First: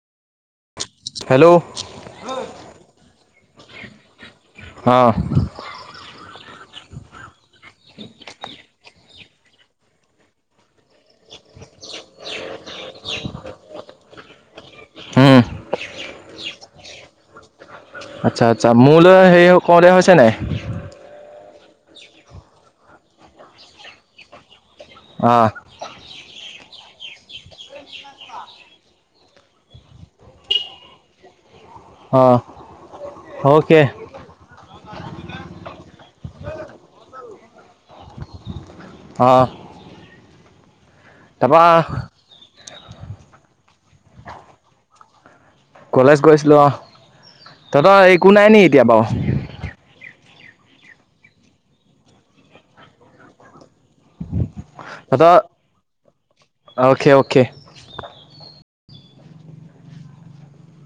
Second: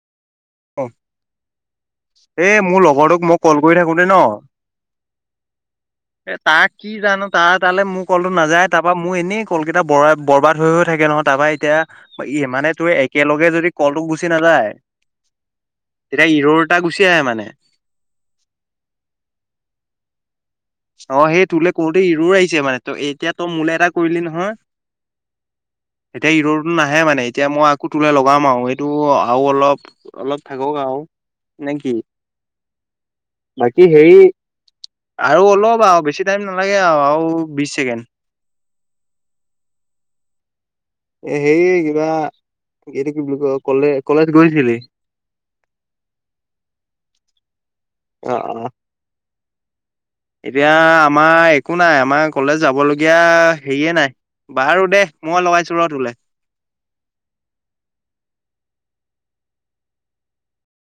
hello এই মোৰ লগৰটোক মোক কল কৰি থাকো দেই ন অঁ উ তাক কি জানো তাৰ তালৈ মোৰ কলটো নাযায় তাৰ পৰাা মোৰ এনেই কল কেইটা ব বৰবাদ হৈ থাকে নহ তাৰাপা এতিয়া মানে তোৰ একেলগে যদি কলটোক গুচি নাযায় উম তেতিয়া ইৰৰটা গুচি আহে মানে আচ্ছা আচ্ছা মূল হে কওঁতে হৈছে নে অ সেই তো কোতে ইৰ আহিছে মানে ত এতিয়া তই মোলে এটা কৰিলি নহয় অঁ এটাই ৰড টো নাহে মানে এতিয়া মই আকৌ তোলৈ লগাম আৰু সেইটো আৰু অলপ অলপ থাকক আৰু নেকি অঁ অ'কে বাকী হেৰি ল'বা আৰু বেছি টাইম নালাগে আৰু আৰু বিশ ছেকেণ্ড হ এ হে কিবা এইটো কি বুলি ক কলে কলেজ গৈছিলি কলেজ গৈছিলো অ তহঁতৰ অ একো নাই অ নি এতিয়া বাৰু এতিয়া আমাৰ একো নাই আমাৰ কলেজ যাবলগীয়া হেয়ে নাই বাৰু দে মই লগাইছো ৰ তোলে পক্ষে